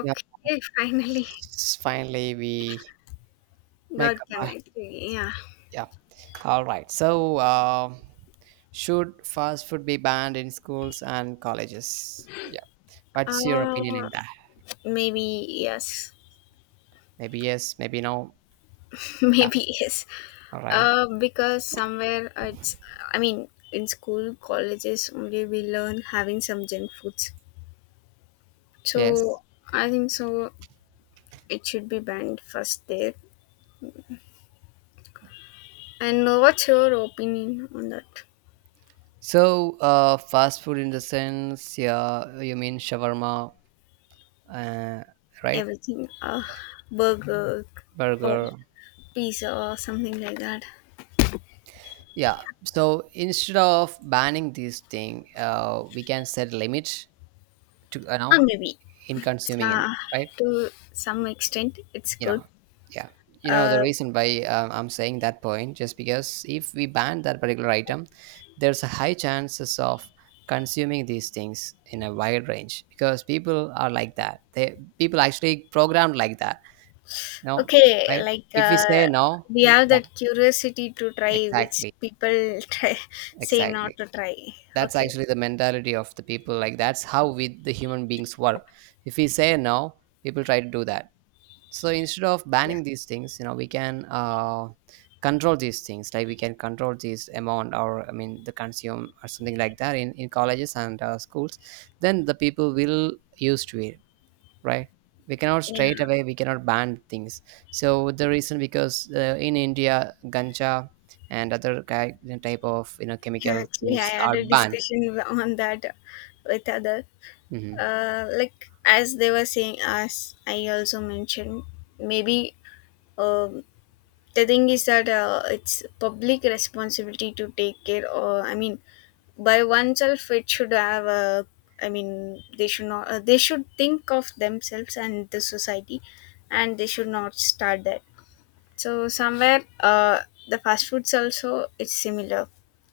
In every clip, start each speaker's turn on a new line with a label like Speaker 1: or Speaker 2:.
Speaker 1: Yeah,
Speaker 2: finally.
Speaker 1: finally we make
Speaker 2: God can
Speaker 1: up.
Speaker 2: I yeah.
Speaker 1: Yeah, all right. So, should fast food be banned in schools and colleges? Yeah, what's your
Speaker 2: Uh
Speaker 1: opinion in that?
Speaker 2: Maybe yes.
Speaker 1: Maybe yes, maybe no. Yeah,
Speaker 2: Maybe yes.
Speaker 1: all right.
Speaker 2: Because somewhere it's I mean in school, colleges only we learn having some junk foods.
Speaker 1: Yes.
Speaker 2: So I think so it should be banned first there. And what's your opinion on that?
Speaker 1: So, fast food in the sense, yeah, you mean shawarma, uh, right?
Speaker 2: Everything. Burger or
Speaker 1: Burger.
Speaker 2: pizza or something like that.
Speaker 1: Yeah. So instead of banning this thing, we can set a limit to
Speaker 2: Or maybe
Speaker 1: in consuming it,
Speaker 2: uh,
Speaker 1: right?
Speaker 2: to some extent it's
Speaker 1: you
Speaker 2: good
Speaker 1: know yeah, the
Speaker 2: uh,
Speaker 1: reason why I'm saying that point, just because if we ban that particular item, there's a high chances of consuming these things in a wide range, because people are like that, they people actually programmed like that. No,
Speaker 2: okay,
Speaker 1: right?
Speaker 2: like,
Speaker 1: If we say no,
Speaker 2: we have
Speaker 1: yeah,
Speaker 2: that curiosity to try which
Speaker 1: exactly,
Speaker 2: people try say not
Speaker 1: exactly.
Speaker 2: to try.
Speaker 1: That's
Speaker 2: Okay.
Speaker 1: actually the mentality of the people, like that's how we the human beings work. If we say no, people try to do that. So instead of
Speaker 2: Yeah,
Speaker 1: banning these things, we can, control these things, like we can control this amount, or I mean the consume or something like that in colleges and schools. Then the people will used to it, right? We cannot straight
Speaker 2: yeah.
Speaker 1: away, we cannot ban things. So the reason because, in India, ganja and other type of
Speaker 2: Yeah,
Speaker 1: chemical
Speaker 2: actually I
Speaker 1: things
Speaker 2: had
Speaker 1: are
Speaker 2: a
Speaker 1: banned.
Speaker 2: discussion on that with other,
Speaker 1: Hmm.
Speaker 2: like, as they were saying, as I also mentioned maybe, um, the thing is that it's public responsibility to take care, or I mean by oneself it should have a, I mean they should not they should think of themselves and the society, and they should not start that. So somewhere the fast foods also it's similar,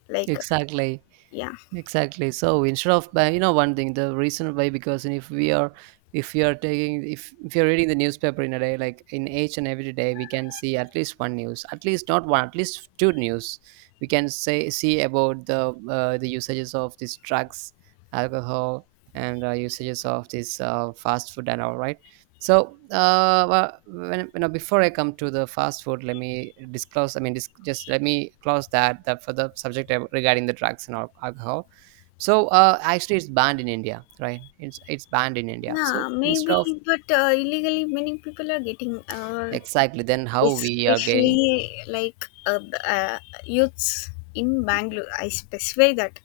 Speaker 2: like,
Speaker 1: Exactly.
Speaker 2: yeah.
Speaker 1: Exactly. So instead of you know, one thing, the reason why, because if we are, if we are taking, if you're reading the newspaper in a day, like in each and every day, we can see at least one news, at least not one, at least two news. We can say see about the usages of these drugs, alcohol, and usages of this fast food and all, right. So well, when you know, before I come to the fast food, let me disclose. I mean, just let me close that for the subject regarding the drugs and alcohol. So actually, it's banned in India, right? It's banned in India. So
Speaker 2: Yeah,
Speaker 1: instead
Speaker 2: maybe,
Speaker 1: of,
Speaker 2: but illegally many people are getting
Speaker 1: exactly, then how we are getting.
Speaker 2: especially like, the, youths in Bangalore, I specify that.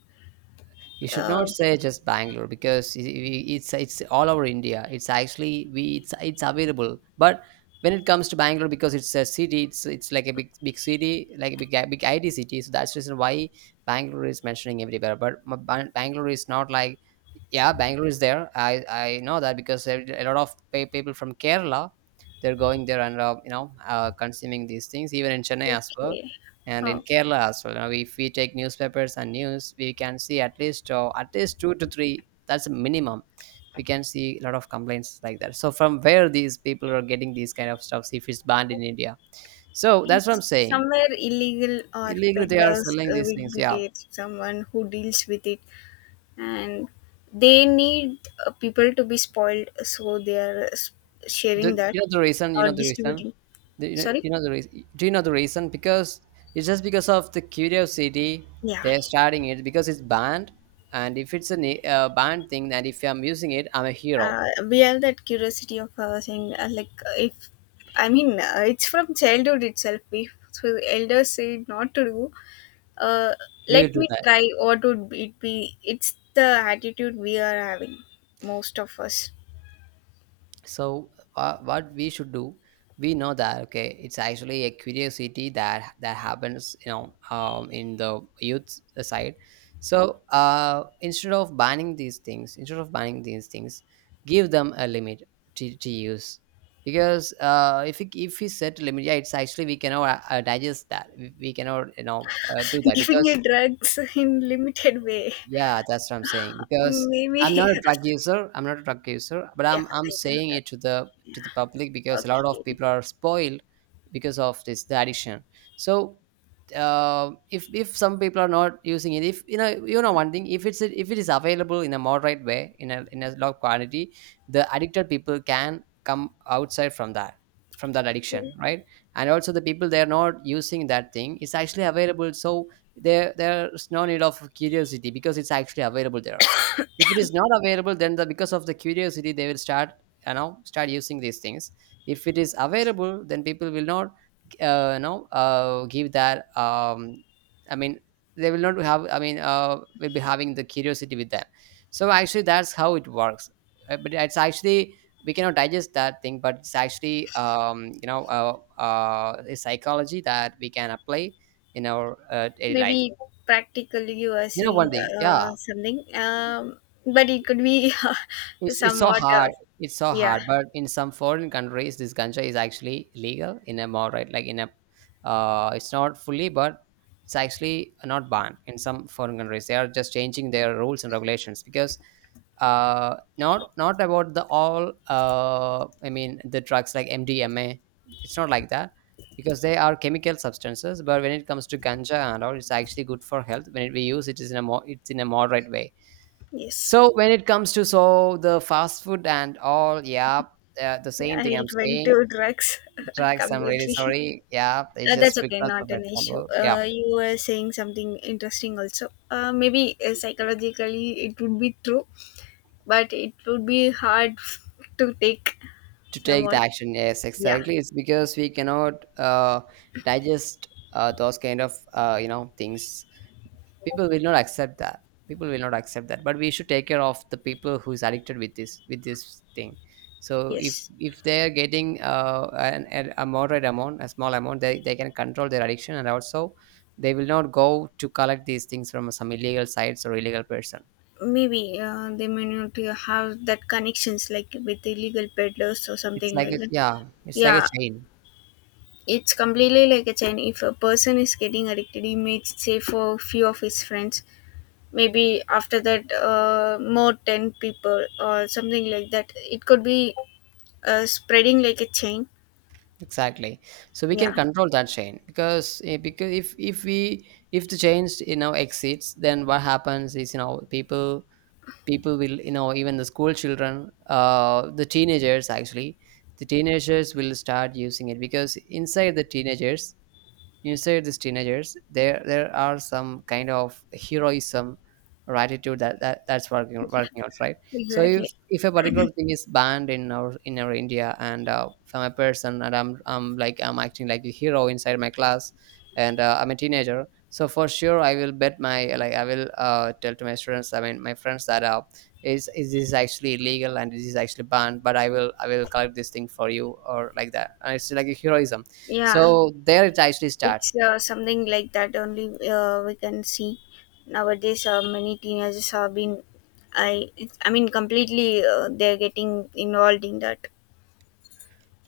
Speaker 1: You should
Speaker 2: uh,
Speaker 1: not say just Bangalore, because it's all over India. It's actually, we it's available. But when it comes to Bangalore, because it's a city, it's like a big big city, like a big big IT city. So that's the reason why Bangalore is mentioning everywhere. But Bangalore is not like, yeah, Bangalore is there. I know that, because a lot of people from Kerala, they're going there and, you know, consuming these things. Even in Chennai as well,
Speaker 2: okay.
Speaker 1: and in
Speaker 2: Oh,
Speaker 1: Kerala as well. Now, if we take newspapers and news, we can see at least two to three. That's a minimum. We can see a lot of complaints like that. So from where these people are getting these kind of stuffs if it's banned in India? So that's what I'm
Speaker 2: it's
Speaker 1: saying.
Speaker 2: somewhere illegal or
Speaker 1: Illegally, they are
Speaker 2: peddlers
Speaker 1: selling these
Speaker 2: will
Speaker 1: things.
Speaker 2: be
Speaker 1: Yeah.
Speaker 2: there, someone who deals with it, and they need, people to be spoiled, so they are
Speaker 1: The,
Speaker 2: sharing that
Speaker 1: you know the reason. You
Speaker 2: or
Speaker 1: know the reason.
Speaker 2: distributing.
Speaker 1: The,
Speaker 2: Sorry,
Speaker 1: you know the reason. Do you know the reason? Because it's just because of the curiosity,
Speaker 2: yeah.
Speaker 1: they're starting it because it's banned. And if it's a banned thing, and if I'm using it, I'm a hero.
Speaker 2: We have that curiosity of saying, like, if I mean it's from childhood itself. If so elders say not to do, uh,
Speaker 1: We will
Speaker 2: let
Speaker 1: do
Speaker 2: me
Speaker 1: that.
Speaker 2: try. What would it be? It's the attitude we are having, most of us.
Speaker 1: So, what we should do, we know that, okay, it's actually a curiosity that, that happens, you know, in the youth side. So instead of banning these things, instead of banning these things, give them a limit to use, because if we set a limit, yeah, it's actually, we cannot digest that, we cannot do that,
Speaker 2: Giving
Speaker 1: because,
Speaker 2: you drugs in limited way.
Speaker 1: yeah, that's what I'm saying. Because I'm not
Speaker 2: Maybe.
Speaker 1: a drug user. I'm not a drug user, but
Speaker 2: Yeah,
Speaker 1: I'm
Speaker 2: I can
Speaker 1: saying
Speaker 2: that.
Speaker 1: it to the,
Speaker 2: Yeah,
Speaker 1: to the public, because a lot of
Speaker 2: okay.
Speaker 1: people are spoiled because of this the addiction. So if some people are not using it, if you know, you know one thing, if it's, if it is available in a moderate way, in a, in a low quantity, the addicted people can come outside from that, from that addiction, right? And also the people they're not using, that thing is actually available. So there, there's no need of curiosity, because it's actually available there. If it is not available, then the, because of the curiosity, they will start, you know, start using these things. If it is available, then people will not, you know, give that, I mean, they will not have, I mean, will be having the curiosity with them. So actually that's how it works. But it's actually, we cannot digest that thing, but it's actually, you know, a psychology that we can apply in our daily life.
Speaker 2: Maybe practically you are
Speaker 1: You know
Speaker 2: saying
Speaker 1: one thing, yeah,
Speaker 2: something, but it could be
Speaker 1: it's so
Speaker 2: somewhat,
Speaker 1: hard. It's so
Speaker 2: yeah,
Speaker 1: hard, but in some foreign countries, this ganja is actually legal in a moderate, like in a, it's not fully, but it's actually not banned in some foreign countries. They are just changing their rules and regulations, because not, not about the all, I mean the drugs like mdma, it's not like that, because they are chemical substances. But when it comes to ganja and all, it's actually good for health when we use it is in a more, it's in a moderate way.
Speaker 2: yes.
Speaker 1: So when it comes to, so the fast food and all, yeah, the same
Speaker 2: Yeah,
Speaker 1: thing I'm
Speaker 2: it went
Speaker 1: saying.
Speaker 2: to drugs
Speaker 1: Drugs, I'm really
Speaker 2: completely.
Speaker 1: sorry. Yeah, it's
Speaker 2: That's
Speaker 1: just
Speaker 2: okay,
Speaker 1: because of
Speaker 2: not an issue.
Speaker 1: example. Yeah,
Speaker 2: You were saying something interesting also. Maybe psychologically it would be true, but it would be hard to take
Speaker 1: to take the
Speaker 2: somewhat.
Speaker 1: action. Yes,
Speaker 2: Yeah,
Speaker 1: exactly. It's because we cannot digest, those kind of you know things. People will not accept that, people will not accept that, but we should take care of the people who's addicted with this, with this thing. So if
Speaker 2: yes.
Speaker 1: if they're getting an a moderate amount, a small amount, they can control their addiction, and also they will not go to collect these things from some illegal sites or illegal person.
Speaker 2: Maybe they may not have that connections, like, with illegal peddlers or
Speaker 1: It's
Speaker 2: something
Speaker 1: like
Speaker 2: like
Speaker 1: a,
Speaker 2: that.
Speaker 1: yeah, it's like a
Speaker 2: Yeah,
Speaker 1: chain.
Speaker 2: it's completely like a chain. If a person is getting addicted, he may say for few of his friends. Maybe after that, more 10 people or something like that, it could be spreading like a chain.
Speaker 1: Exactly. So we can
Speaker 2: Yeah.
Speaker 1: control that chain, because because if we, if the change, you know, exceeds, then what happens is, you know, people, people will, you know, even the school children, the teenagers, actually the teenagers will start using it, because inside the teenagers, inside these teenagers, there are some kind of heroism or attitude that, that, that's working,
Speaker 2: Yeah,
Speaker 1: working out, right? So if
Speaker 2: exactly.
Speaker 1: if a particular thing is banned in our, in our India, and if I'm a person and I'm acting like a hero inside my class, and I'm a teenager, so for sure I will bet my, like I will tell to my students, I mean my friends, that is, this is actually illegal and this is actually banned, but I will collect this thing for you or like that, and it's like a heroism.
Speaker 2: Yeah,
Speaker 1: So there it actually starts.
Speaker 2: it's something like that only we can see nowadays. Many teenagers have been, it's, I mean completely they're getting involved in that.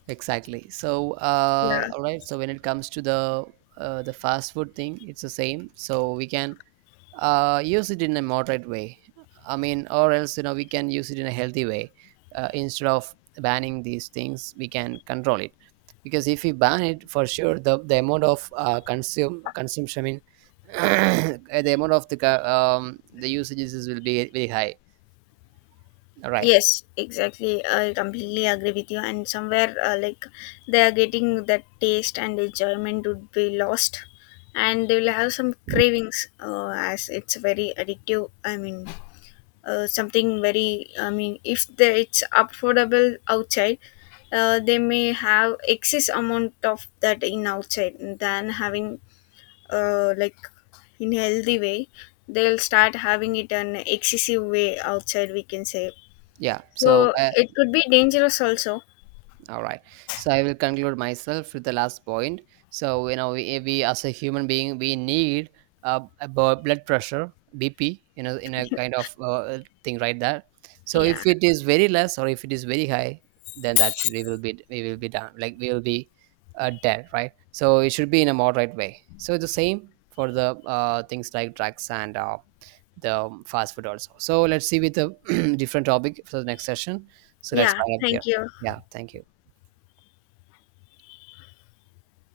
Speaker 1: Exactly. So
Speaker 2: Yeah.
Speaker 1: all right, so when it comes to the fast food thing, it's the same. So we can use it in a moderate way, I mean, or else, you know, we can use it in a healthy way. Instead of banning these things, we can control it, because if we ban it, for sure the amount of consume consumption, I mean the amount of the the usages will be very high. All right,
Speaker 2: Yes, exactly. I completely agree with you. And somewhere, like, they are getting that taste and enjoyment would be lost, and they will have some cravings. As it's very addictive. I mean, something very, I mean, if the, it's affordable outside, they may have excess amount of that in outside than having, like, in healthy way, they'll start having it an excessive way outside, we can say.
Speaker 1: yeah, so
Speaker 2: So it could be dangerous also.
Speaker 1: all right. So I will conclude myself with the last point. So, you know, we as a human being, we need a blood pressure (BP), you know, in a kind of thing right there. So if
Speaker 2: Yeah.
Speaker 1: it is very less or if it is very high, then that's, we will be, we will be done, like we will be dead, right? So it should be in a moderate way. So the same for the things like drugs and the fast food also. So let's see with a different topic for the next session. So let's
Speaker 2: Yeah,
Speaker 1: find up here.
Speaker 2: thank you.
Speaker 1: Yeah. Thank you.